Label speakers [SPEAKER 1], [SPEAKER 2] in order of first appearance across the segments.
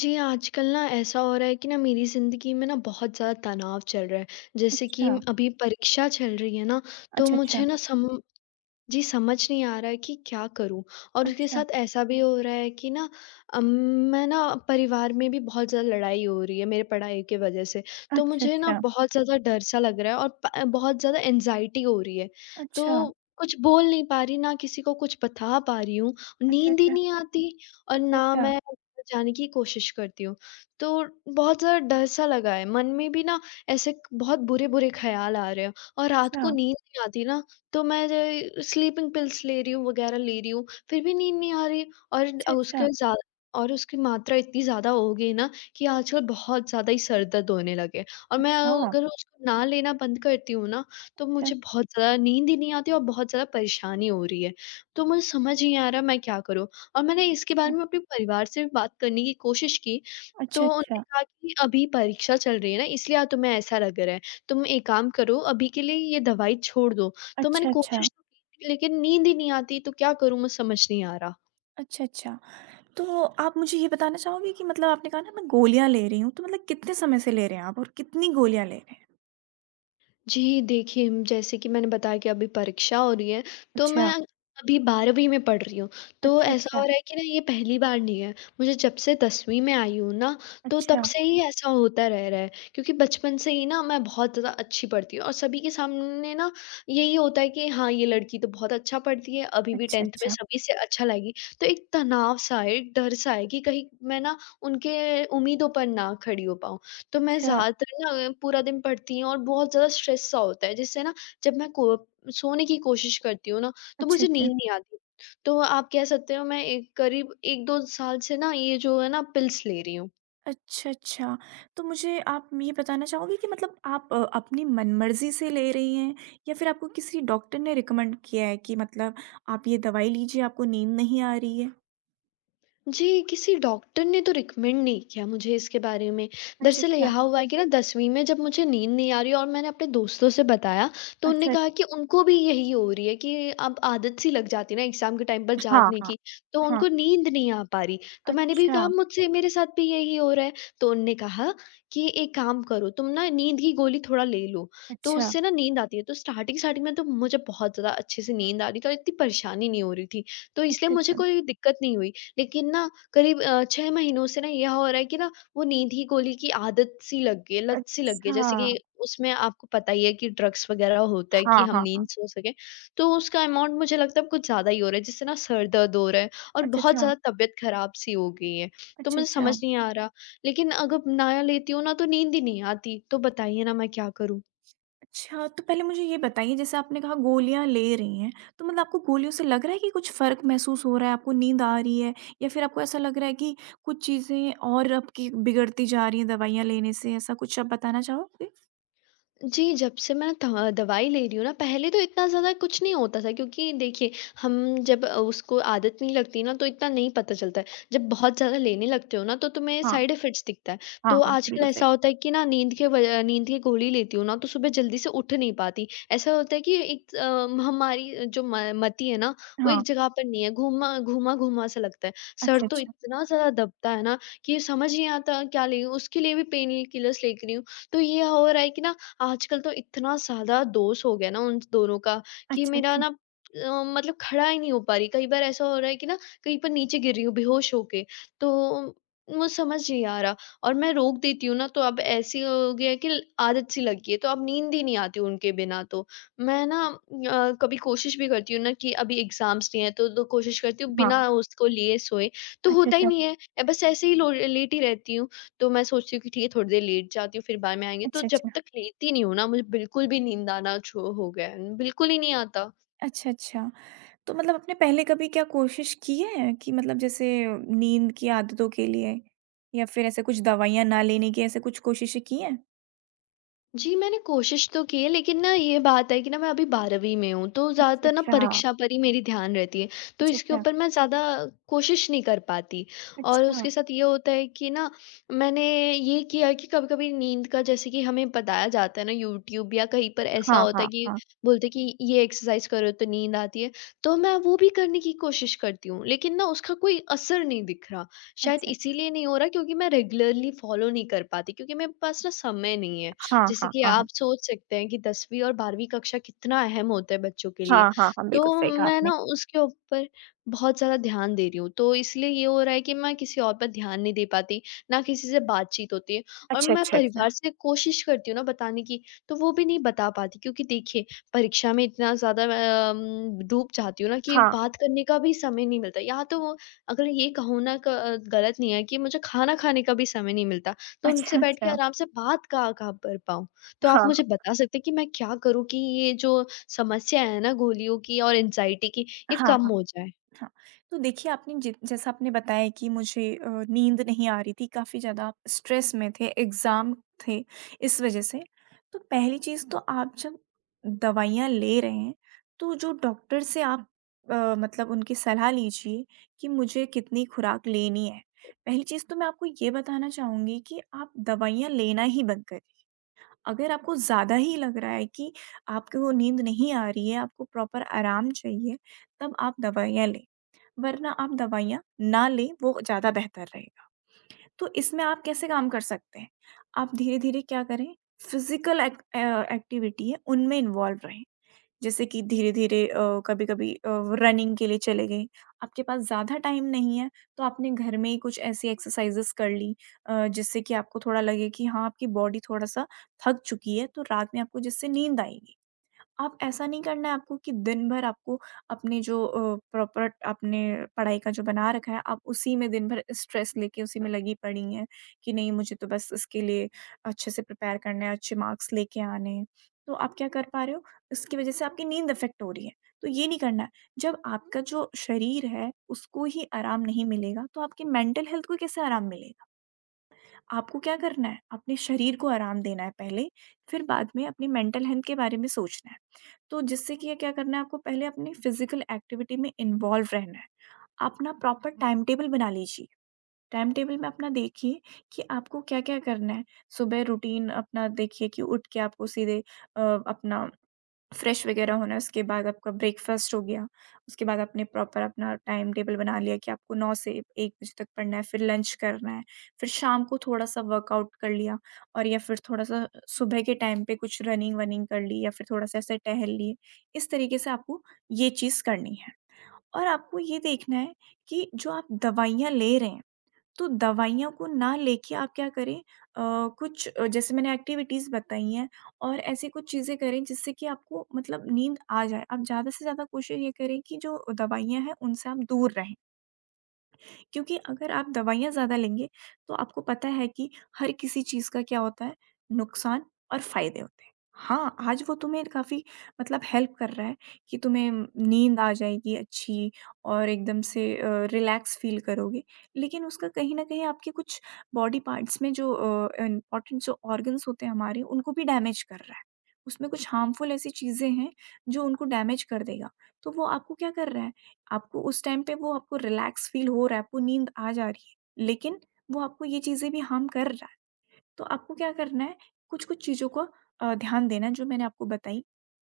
[SPEAKER 1] जी, आजकल ना ऐसा हो रहा है कि ना मेरी ज़िंदगी में ना बहुत ज़्यादा तनाव चल रहा है। जैसे कि
[SPEAKER 2] अच्छा,
[SPEAKER 1] अभी परीक्षा चल रही है ना, तो
[SPEAKER 2] अच्छा, अच्छा,
[SPEAKER 1] मुझे ना सम जी, समझ नहीं आ रहा है कि क्या करूँ? और उसके
[SPEAKER 2] अच्छा,
[SPEAKER 1] साथ ऐसा भी हो रहा है कि ना अम, मैं ना परिवार में भी बहुत ज़्यादा लड़ाई हो रही है मेरे पढ़ाई की वज़ह से। तो मुझे ना
[SPEAKER 2] अच्छा,
[SPEAKER 1] बहुत ज़्यादा डर-सा लग रहा है और प बहुत ज़्यादा एंग्ज़ायटी हो रही है। तो
[SPEAKER 2] अच्छा,
[SPEAKER 1] कुछ बोल नहीं पा रही, ना किसी को कुछ बता पा रही हूँ,
[SPEAKER 2] अच्छा,
[SPEAKER 1] नींद ही
[SPEAKER 2] अच्छा,
[SPEAKER 1] नहीं आती और
[SPEAKER 2] अच्छा,
[SPEAKER 1] ना
[SPEAKER 2] अच्छा,
[SPEAKER 1] मैं ऊपर जाने की कोशिश करती हूँ। तो बहुत ज़्यादा डर-सा लगा है, मन में भी ना ऐसे बहुत बुरे-बुरे ख़्याल आ रहे हैं और रात को नींद नहीं आती ना। तो मैं जो स्लीपिंग पिल्स ले रही हूँ वगैरह ले रही हूँ, फिर भी नींद नहीं आ रही। और अ,
[SPEAKER 2] अच्छा, अच्छा,
[SPEAKER 1] उसके ज़्या और उसकी मात्रा इतनी ज़्यादा हो गई है ना कि आजकल बहुत ज़्यादा ही सर दर्द होने लगे। और मैं
[SPEAKER 2] अच्छा, अच्छा, अच्छा,
[SPEAKER 1] अगर उसको ना लेना बंद करती हूँ ना, तो मुझे बहुत ज़्यादा नींद ही नहीं आती और बहुत ज़्यादा परेशानी हो रही है। तो मुझे समझ नहीं आ रहा मैं क्या करूँ? और मैंने इसके बारे में अपने परिवार से भी बात करने की कोशिश की,
[SPEAKER 2] अच्छा,
[SPEAKER 1] तो
[SPEAKER 2] अच्छा, अच्छा,
[SPEAKER 1] उन्होंने
[SPEAKER 2] अच्छा,
[SPEAKER 1] कहा कि अभी परीक्षा चल रही है ना इसलिए तुम्हें ऐसा लग रहा है, तुम एक काम करो अभी के लिए ये दवाई छोड़ दो। तो मैंने
[SPEAKER 2] अच्छा, अच्छा।
[SPEAKER 1] कोशिश तो की थी लेकिन नींद ही नहीं आती तो क्या करूँ मुझे समझ नहीं आ रहा।
[SPEAKER 2] अच्छा। तो आप मुझे ये बताना चाहोगे कि मतलब आपने कहा ना मैं गोलियाँ ले रही हूँ, तो मतलब कितने समय से ले रहे हैं आप और कितनी गोलियाँ ले रहे हैं?
[SPEAKER 1] जी, देखिए जैसे कि मैंने बताया कि अभी परीक्षा हो रही है, तो मैं
[SPEAKER 2] अच्छा,
[SPEAKER 1] अभी 12वीं में पढ़ रही हूँ। तो
[SPEAKER 2] अच्छा,
[SPEAKER 1] ऐसा हो
[SPEAKER 2] अच्छा,
[SPEAKER 1] रहा है कि ना ये पहली बार नहीं है, मुझे जब से 10वीं में आई हूँ ना, तो तब
[SPEAKER 2] अच्छा,
[SPEAKER 1] से ही ऐसा होता रह रहा है। क्योंकि बचपन से ही ना मैं बहुत ज़्यादा अच्छी पढ़ती हूँ और सभी के सामने ना यही होता है कि हाँ, ये लड़की तो बहुत अच्छा पढ़ती है, अभी भी
[SPEAKER 2] अच्छा,
[SPEAKER 1] 10th में
[SPEAKER 2] अच्छा,
[SPEAKER 1] सभी से अच्छा लाएगी। तो एक तनाव-सा है, एक डर-सा है कि कहीं मैं ना उनके उम्मीदों पर ना खड़ी हो पाऊँ। तो मैं
[SPEAKER 2] अच्छा,
[SPEAKER 1] ज़्यादातर ना पूरा दिन पढ़ती हूँ और बहुत ज़्यादा स्ट्रेस सा होता है जिससे ना जब मैं को सोने की कोशिश करती हूँ ना तो
[SPEAKER 2] अच्छा,
[SPEAKER 1] मुझे
[SPEAKER 2] अच्छा।
[SPEAKER 1] नींद नहीं आती। तो आप कह सकते हो मैं एक करीब 1-2 साल से ना ये जो है ना पिल्स ले रही हूँ।
[SPEAKER 2] अच्छा, अच्छा। तो मुझे आप ये बताना चाहोगे कि मतलब आप अपनी मनमर्ज़ी से ले रही हैं या फिर आपको किसी डॉक्टर ने रिकमेंड किया है कि मतलब आप ये दवाई लीजिए, आपको नींद नहीं आ रही है?
[SPEAKER 1] जी, किसी डॉक्टर ने तो रिकमेंड नहीं किया मुझे इसके बारे में।
[SPEAKER 2] अच्छा,
[SPEAKER 1] दरअसल
[SPEAKER 2] अच्छा।
[SPEAKER 1] यहाँ हुआ है कि ना 10वीं में जब मुझे नींद नहीं आ रही और मैंने अपने दोस्तों से बताया, तो उनने
[SPEAKER 2] अच्छा, अच्छा।
[SPEAKER 1] कहा कि उनको भी यही हो रही है कि अब आदत सी लग जाती है ना एग्ज़ाम के टाइम पर
[SPEAKER 2] हाँ,
[SPEAKER 1] जागने
[SPEAKER 2] हाँ,
[SPEAKER 1] की, तो
[SPEAKER 2] हाँ।
[SPEAKER 1] उनको नींद नहीं आ पा रही। तो मैंने भी
[SPEAKER 2] अच्छा,
[SPEAKER 1] कहा मुझसे मेरे साथ भी यही हो रहा है, तो उनने कहा कि एक काम करो तुम ना नींद की गोली थोड़ा ले लो, तो
[SPEAKER 2] अच्छा।
[SPEAKER 1] उससे ना नींद आती है। तो स्टार्टिंग-स्टार्टिंग में तो मुझे बहुत ज़्यादा अच्छे से नींद आ रही थी और इतनी परेशानी नहीं हो रही थी, तो इसलिए
[SPEAKER 2] अच्छा,
[SPEAKER 1] मुझे
[SPEAKER 2] अच्छा।
[SPEAKER 1] कोई दिक्कत नहीं हुई। लेकिन ना करीब 6 महीनों से ना यह हो रहा है कि ना वो नींद ही गोली की आदत सी लग गई है, लत सी लग गई है।
[SPEAKER 2] अच्छा।
[SPEAKER 1] जैसे कि उसमें आपको पता ही है कि ड्रग्स वगैरह होता है
[SPEAKER 2] हाँ,
[SPEAKER 1] कि हम
[SPEAKER 2] हाँ, हाँ।
[SPEAKER 1] नींद
[SPEAKER 2] हाँ,
[SPEAKER 1] सो सकें, तो उसका अमाउंट मुझे लगता है अब कुछ ज़्यादा ही हो रहा है, जिससे ना सर दर्द हो रहा है और
[SPEAKER 2] अच्छा,
[SPEAKER 1] बहुत
[SPEAKER 2] अच्छा।
[SPEAKER 1] ज़्यादा तबीयत खराब सी हो गई है। तो
[SPEAKER 2] अच्छा,
[SPEAKER 1] मुझे
[SPEAKER 2] अच्छा।
[SPEAKER 1] समझ नहीं आ रहा, लेकिन अगर ना लेती हूँ ना तो नींद ही नहीं आती, तो बताइए ना मैं क्या करूँ?
[SPEAKER 2] अच्छा, तो पहले मुझे ये बताइए जैसे आपने कहा गोलियाँ ले रही हैं, तो मतलब आपको गोलियों से लग रहा है कि कुछ फ़र्क महसूस हो रहा है, आपको नींद आ रही है या फिर आपको ऐसा लग रहा है कि कुछ चीज़ें और आपकी बिगड़ती जा रही हैं दवाइयाँ लेने से, ऐसा कुछ आप बताना चाहोगे?
[SPEAKER 1] जी, जब से मैं थ दवाई ले रही हूँ ना, पहले तो इतना ज़्यादा कुछ नहीं होता था क्योंकि देखिए, हम जब उसको आदत नहीं लगती ना, तो इतना नहीं पता चलता है। जब बहुत ज़्यादा लेने लगते हो ना, तो तुम्हें
[SPEAKER 2] हाँ,
[SPEAKER 1] साइड इफ़ेक्ट्स दिखता है। तो
[SPEAKER 2] हाँ, हाँ,
[SPEAKER 1] आजकल
[SPEAKER 2] बिल्कुल सही।
[SPEAKER 1] ऐसा होता है कि ना नींद के वजह नींद की गोली लेती हूँ ना, तो सुबह जल्दी से उठ नहीं पाती। ऐसा होता है कि एक हमारी जो म मति है ना, वो एक
[SPEAKER 2] हाँ,
[SPEAKER 1] जगह पर नहीं है, घूमा घूमा-घूमा सा लगता है। सर
[SPEAKER 2] अच्छा,
[SPEAKER 1] तो
[SPEAKER 2] अच्छा।
[SPEAKER 1] इतना ज़्यादा दबता है ना, कि समझ ही नहीं आता क्या ले लूँ? उसके लिए भी पेन किलर्स ले रही हूँ। तो ये हो रहा है कि ना आजकल तो इतना ज़्यादा दोष हो गया ना उन दोनों का कि
[SPEAKER 2] अच्छा,
[SPEAKER 1] मेरा
[SPEAKER 2] अच्छा।
[SPEAKER 1] ना मतलब खड़ा ही नहीं हो पा रही। कई बार ऐसा हो रहा है कि ना कहीं पर नीचे गिर रही हूँ बेहोश होके, तो मुझे समझ नहीं आ रहा और मैं रोक देती हूँ ना तो अब ऐसी हो गया है कि आदत सी लग गई है, तो अब नींद ही नहीं आती उनके बिना तो। मैं ना कभी कोशिश भी करती हूँ ना कि अभी एग्ज़ाम्स नहीं है तो कोशिश करती हूँ
[SPEAKER 2] हाँ,
[SPEAKER 1] बिना उसको लिए सोए, तो
[SPEAKER 2] अच्छा,
[SPEAKER 1] होता ही
[SPEAKER 2] अच्छा।
[SPEAKER 1] नहीं है। बस ऐसे ही लो लेटी रहती हूँ। तो मैं सोचती हूँ कि ठीक है थोड़ी देर लेट जाती हूँ फिर बाद में आएँगे, तो
[SPEAKER 2] अच्छा,
[SPEAKER 1] जब
[SPEAKER 2] अच्छा।
[SPEAKER 1] तक लेटी नहीं हूँ ना मुझे बिल्कुल भी नींद आना छो हो गया है, बिल्कुल ही नहीं आता।
[SPEAKER 2] अच्छा, अच्छा। तो मतलब आपने पहले कभी क्या कोशिश की है कि मतलब जैसे नींद की आदतों के लिए या फिर ऐसे कुछ दवाइयाँ ना लेने की ऐसे कुछ कोशिशें की हैं?
[SPEAKER 1] जी, मैंने कोशिश तो की है, लेकिन ना ये बात है कि ना मैं अभी 12वीं में हूँ, तो
[SPEAKER 2] अच्छा,
[SPEAKER 1] ज़्यादातर ना
[SPEAKER 2] अच्छा।
[SPEAKER 1] परीक्षा पर ही मेरी ध्यान रहती है, तो
[SPEAKER 2] अच्छा,
[SPEAKER 1] इसके
[SPEAKER 2] अच्छा।
[SPEAKER 1] ऊपर मैं ज़्यादा कोशिश नहीं कर पाती। और
[SPEAKER 2] अच्छा।
[SPEAKER 1] उसके साथ ये होता है कि ना मैंने ये किया है कि कभी-कभी नींद का जैसे कि हमें बताया जाता है ना यूट्यूब या कहीं पर ऐसा
[SPEAKER 2] हाँ,
[SPEAKER 1] होता है
[SPEAKER 2] हाँ,
[SPEAKER 1] कि
[SPEAKER 2] हाँ।
[SPEAKER 1] बोलते हैं कि ये एक्सरसाइज़ करो तो नींद आती है, तो मैं वो भी करने की कोशिश करती हूँ, लेकिन ना उसका कोई असर नहीं दिख रहा। शायद
[SPEAKER 2] अच्छा, अच्छा।
[SPEAKER 1] इसीलिए नहीं हो रहा क्योंकि मैं रेगुलरली फ़ॉलो नहीं कर पाती क्योंकि मेरे पास ना समय नहीं है।
[SPEAKER 2] हाँ,
[SPEAKER 1] जैसे
[SPEAKER 2] हाँ,
[SPEAKER 1] कि
[SPEAKER 2] हाँ, हाँ।
[SPEAKER 1] आप सोच सकते हैं कि 10वीं और 12वीं कक्षा कितना अहम होता है बच्चों के लिए।
[SPEAKER 2] हाँ, हाँ, हाँ,
[SPEAKER 1] तो
[SPEAKER 2] बिल्कुल सही कहा
[SPEAKER 1] मैं
[SPEAKER 2] आपने।
[SPEAKER 1] ना उसके ऊपर बहुत ज़्यादा ध्यान दे रही हूँ। तो इसलिए ये हो रहा है कि मैं किसी और पर ध्यान नहीं दे पाती, ना किसी से बातचीत होती है और
[SPEAKER 2] अच्छा,
[SPEAKER 1] मैं
[SPEAKER 2] अच्छा, अच्छा।
[SPEAKER 1] परिवार से कोशिश करती हूँ ना बताने की, तो वो भी नहीं बता पाती क्योंकि देखिए परीक्षा में इतना ज़्यादा अम, डूब जाती हूँ ना कि
[SPEAKER 2] हाँ।
[SPEAKER 1] बात करने का भी समय नहीं मिलता। या तो वो अगर ये कहूँ ना क गलत नहीं है कि मुझे खाना खाने का भी समय नहीं मिलता तो उनसे
[SPEAKER 2] अच्छा,
[SPEAKER 1] बैठ के
[SPEAKER 2] अच्छा।
[SPEAKER 1] आराम से बात कहाँ कहाँ कर पाऊँ। तो आप
[SPEAKER 2] हाँ,
[SPEAKER 1] मुझे बता सकते हैं कि मैं क्या करूँ कि ये जो समस्या है ना गोलियों की और एंग्ज़ायटी की, ये
[SPEAKER 2] हाँ,
[SPEAKER 1] कम
[SPEAKER 2] हाँ।
[SPEAKER 1] हो जाए?
[SPEAKER 2] हाँ, तो देखिए आपने जित जैसा आपने बताया कि मुझे नींद नहीं आ रही थी, काफ़ी ज़्यादा आप स्ट्रेस में थे, एग्ज़ाम थे, इस वजह से। तो पहली चीज़ तो आप जब दवाइयाँ ले रहे हैं, तो जो डॉक्टर से आप मतलब उनकी सलाह लीजिए कि मुझे कितनी खुराक लेनी है। पहली चीज़ तो मैं आपको ये बताना चाहूँगी कि आप दवाइयाँ लेना ही बंद करें। अगर आपको ज़्यादा ही लग रहा है कि आपको नींद नहीं आ रही है, आपको प्रॉपर आराम चाहिए, तब आप दवाइयाँ लें। वरना आप दवाइयाँ ना लें, वो ज़्यादा बेहतर रहेगा। तो इसमें आप कैसे काम कर सकते हैं? आप धीरे-धीरे क्या करें, फिज़िकल एक एक्टिविटी है, उनमें इन्वॉल्व रहें। जैसे कि धीरे-धीरे कभी-कभी रनिंग के लिए चले गए। आपके पास ज़्यादा टाइम नहीं है, तो आपने घर में ही कुछ ऐसी एक्सरसाइज़ेज़ कर लीं, जिससे कि आपको थोड़ा लगे कि हाँ, आपकी बॉडी थोड़ा-सा थक चुकी है, तो रात में आपको जिससे नींद आएगी। आप ऐसा नहीं करना है आपको कि दिन भर आपको अपने जो प्रॉपर आपने पढ़ाई का जो बना रखा है आप उसी में दिन भर स्ट्रेस लेके उसी में लगी पड़ी हैं कि नहीं मुझे तो बस इसके लिए अच्छे से प्रिपेयर करना है अच्छे मार्क्स लेके आने हैं, तो आप क्या कर पा रहे हो, इसकी वजह से आपकी नींद अफेक्ट हो रही है, तो ये नहीं करना है। जब आपका जो शरीर है उसको ही आराम नहीं मिलेगा तो आपकी मेंटल हेल्थ को कैसे आराम मिलेगा? आपको क्या करना है? अपने शरीर को आराम देना है पहले, फिर बाद में अपनी मेंटल हेल्थ के बारे में सोचना है। तो जिससे कि ये क्या करना है आपको, पहले अपनी फिज़िकल एक्टिविटी में इन्वॉल्व रहना है। आप ना प्रॉपर टाइम टेबल बना लीजिए, टाइम टेबल में अपना देखिए कि आपको क्या-क्या करना है। सुबह रूटीन अपना देखिए कि उठ के आपको सीधे अ, अपना फ्रेश वगैरह होना है, उसके बाद आपका ब्रेकफ़ास्ट हो गया, उसके बाद आपने प्रॉपर अपना टाइम टेबल बना लिया कि आपको 9 से 1 बजे तक पढ़ना है, फिर लंच करना है, फिर शाम को थोड़ा-सा वर्कआउट कर लिया और या फिर थोड़ा-सा सुबह के टाइम पे कुछ रनिंग वनिंग कर ली या फिर थोड़ा-सा ऐसे टहल लिए। इस तरीके से आपको ये चीज़ करनी है और आपको ये देखना है कि जो आप दवाइयाँ ले रहे हैं, तो दवाइयों को ना लेके आप क्या करें, अ, कुछ जैसे मैंने एक्टिविटीज़ बताई हैं और ऐसी कुछ चीज़ें करें जिससे कि आपको मतलब नींद आ जाए। आप ज़्यादा से ज़्यादा कोशिश ये करें कि जो दवाइयाँ हैं उनसे आप दूर रहें। क्योंकि अगर आप दवाइयाँ ज़्यादा लेंगे तो आपको पता है कि हर किसी चीज़ का क्या होता है, नुकसान और फायदे होते हैं। हाँ, आज वो तुम्हें काफ़ी मतलब हेल्प कर रहा है कि तुम्हें नींद आ जाएगी अच्छी और एकदम से रिलैक्स फ़ील करोगे। लेकिन उसका कहीं न कहीं आपके कुछ बॉडी पार्ट्स में जो इम्पोर्टेंट जो ऑर्गन्स होते हैं हमारे उनको भी डैमेज कर रहा है। उसमें कुछ हार्मफुल ऐसी चीज़ें हैं जो उनको डैमेज कर देगा। तो वो आपको क्या कर रहा है, आपको उस टाइम पे वो आपको रिलैक्स फील हो रहा है, आपको नींद आ जा रही है, लेकिन वो आपको ये चीज़ें भी हार्म कर रहा है। तो आपको क्या करना है, कुछ-कुछ चीज़ों को ध्यान देना है, जो मैंने आपको बताई।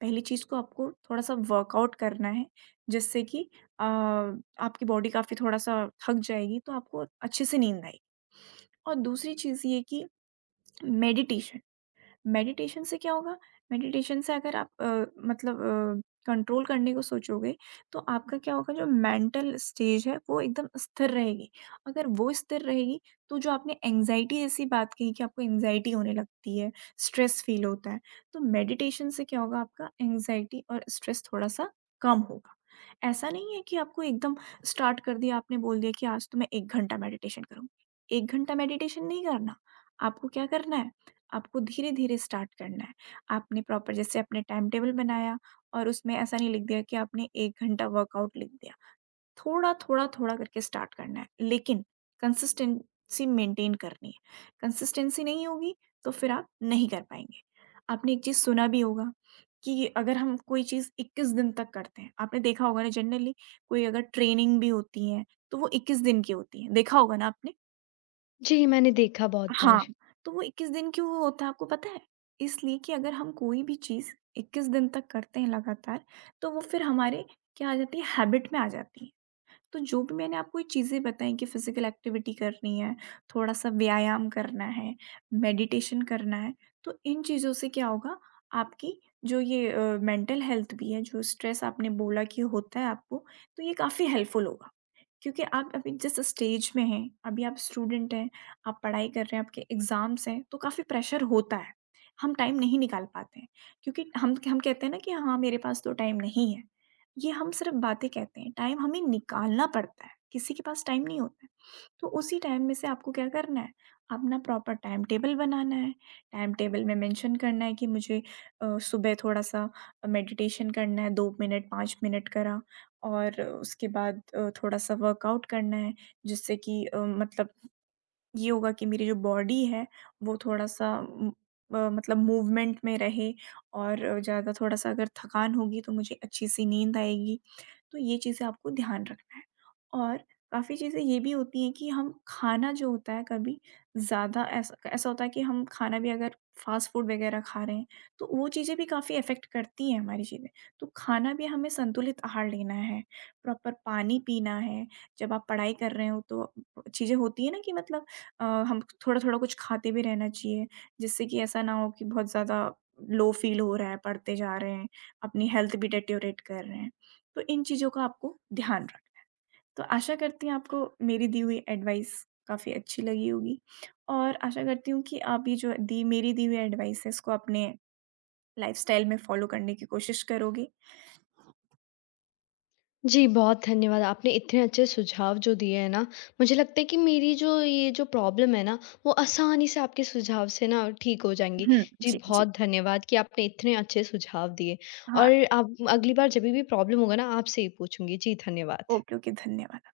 [SPEAKER 2] पहली चीज़ को आपको थोड़ा-सा वर्कआउट करना है, जिससे कि आपकी बॉडी काफ़ी थोड़ा-सा थक जाएगी, तो आपको अच्छे से नींद आएगी। और दूसरी चीज़ ये कि मेडिटेशन, मेडिटेशन से क्या होगा, मेडिटेशन से अगर आप मतलब कंट्रोल करने को सोचोगे तो आपका क्या होगा, जो मेंटल स्टेज है वो एकदम स्थिर रहेगी। अगर वो स्थिर रहेगी तो जो आपने एंजाइटी जैसी बात कही कि आपको एंजाइटी होने लगती है, स्ट्रेस फील होता है, तो मेडिटेशन से क्या होगा, आपका एंजाइटी और स्ट्रेस थोड़ा सा कम होगा। ऐसा नहीं है कि आपको एकदम स्टार्ट कर दिया, आपने बोल दिया कि आज तो मैं एक घंटा मेडिटेशन करूँ। एक घंटा मेडिटेशन नहीं करना, आपको क्या करना है, आपको धीरे-धीरे स्टार्ट करना है। आपने प्रॉपर जैसे अपने टाइम टेबल बनाया और उसमें ऐसा नहीं लिख दिया कि आपने 1 घंटा वर्कआउट लिख दिया। थोड़ा-थोड़ा, थोड़ा थोड़ा करके स्टार्ट करना है, लेकिन कंसिस्टेंसी मेंटेन करनी है। कंसिस्टेंसी नहीं होगी तो फिर आप नहीं कर पाएँगे। आपने एक चीज़ सुना भी होगा कि अगर हम कोई चीज़ 21 दिन तक करते हैं, आपने देखा होगा ना जनरली कोई अगर ट्रेनिंग भी होती है, तो वो 21 दिन की होती है, देखा होगा ना आपने?
[SPEAKER 1] जी, मैंने देखा बहुत बार।
[SPEAKER 2] हाँ, तो वो 21 दिन क्यों होता है आपको पता है? इसलिए कि अगर हम कोई भी चीज़ 21 दिन तक करते हैं लगातार, तो वो फिर हमारे क्या आ जाती है, हैबिट में आ जाती है। तो जो भी मैंने आपको ये चीज़ें बताई कि फिजिकल एक्टिविटी करनी है, थोड़ा-सा व्यायाम करना है, मेडिटेशन करना है, तो इन चीज़ों से क्या होगा, आपकी जो ये मेंटल हेल्थ भी है, जो स्ट्रेस आपने बोला कि होता है आपको, तो ये काफ़ी हेल्पफुल होगा। क्योंकि आप अभी जिस स्टेज में हैं, अभी आप स्टूडेंट हैं, आप पढ़ाई कर रहे हैं, आपके एग्ज़ाम्स हैं, तो काफ़ी प्रेशर होता है। हम टाइम नहीं निकाल पाते हैं, क्योंकि हम कहते हैं ना कि हाँ, मेरे पास तो टाइम नहीं है। ये हम सिर्फ बातें कहते हैं, टाइम हमें निकालना पड़ता है, किसी के पास टाइम नहीं होता है। तो उसी टाइम में से आपको क्या करना है, अपना प्रॉपर टाइम टेबल बनाना है, टाइम टेबल में मेंशन करना है कि मुझे सुबह थोड़ा-सा मेडिटेशन करना है, 2 मिनट 5 मिनट करा, और उसके बाद थोड़ा-सा वर्कआउट करना है जिससे कि मतलब ये होगा कि मेरी जो बॉडी है वो थोड़ा-सा मतलब मूवमेंट में रहे और ज़्यादा थोड़ा-सा अगर थकान होगी तो मुझे अच्छी-सी नींद आएगी। तो ये चीज़ें आपको ध्यान रखना है। और काफ़ी चीज़ें ये भी होती हैं कि हम खाना जो होता है कभी ज़्यादा, ऐसा ऐसा होता है कि हम खाना भी अगर फ़ास्ट फूड वग़ैरह खा रहे हैं, तो वो चीज़ें भी काफ़ी अफ़ेक्ट करती हैं हमारी चीज़ें। तो खाना भी हमें संतुलित आहार लेना है, प्रॉपर पानी पीना है, जब आप पढ़ाई कर रहे हो तो चीज़ें होती हैं ना कि मतलब हम थोड़ा-थोड़ा कुछ खाते भी रहना चाहिए, जिससे कि ऐसा ना हो कि बहुत ज़्यादा लो फ़ील हो रहा है, पढ़ते जा रहे हैं, अपनी हेल्थ भी डिटेरियोरेट कर रहे हैं। तो इन चीज़ों का आपको ध्यान रख, तो आशा करती हूँ आपको मेरी दी हुई एडवाइस काफ़ी अच्छी लगी होगी और आशा करती हूँ कि आप ये जो दी मेरी दी हुई एडवाइस है इसको अपने लाइफस्टाइल में फॉलो करने की कोशिश करोगे।
[SPEAKER 1] जी, बहुत धन्यवाद आपने इतने अच्छे सुझाव जो दिए हैं ना, मुझे लगता है कि मेरी जो ये जो प्रॉब्लम है ना, वो आसानी से आपके सुझाव से ना ठीक हो जाएँगी।
[SPEAKER 2] हुँ,
[SPEAKER 1] जी,
[SPEAKER 2] जी, जी।
[SPEAKER 1] बहुत धन्यवाद कि आपने इतने अच्छे सुझाव दिए
[SPEAKER 2] हाँ,
[SPEAKER 1] और आप अगली बार जभी भी प्रॉब्लम होगा ना, आपसे ही पूछूँगी। जी, धन्यवाद।
[SPEAKER 2] ओके, ओके, धन्यवाद।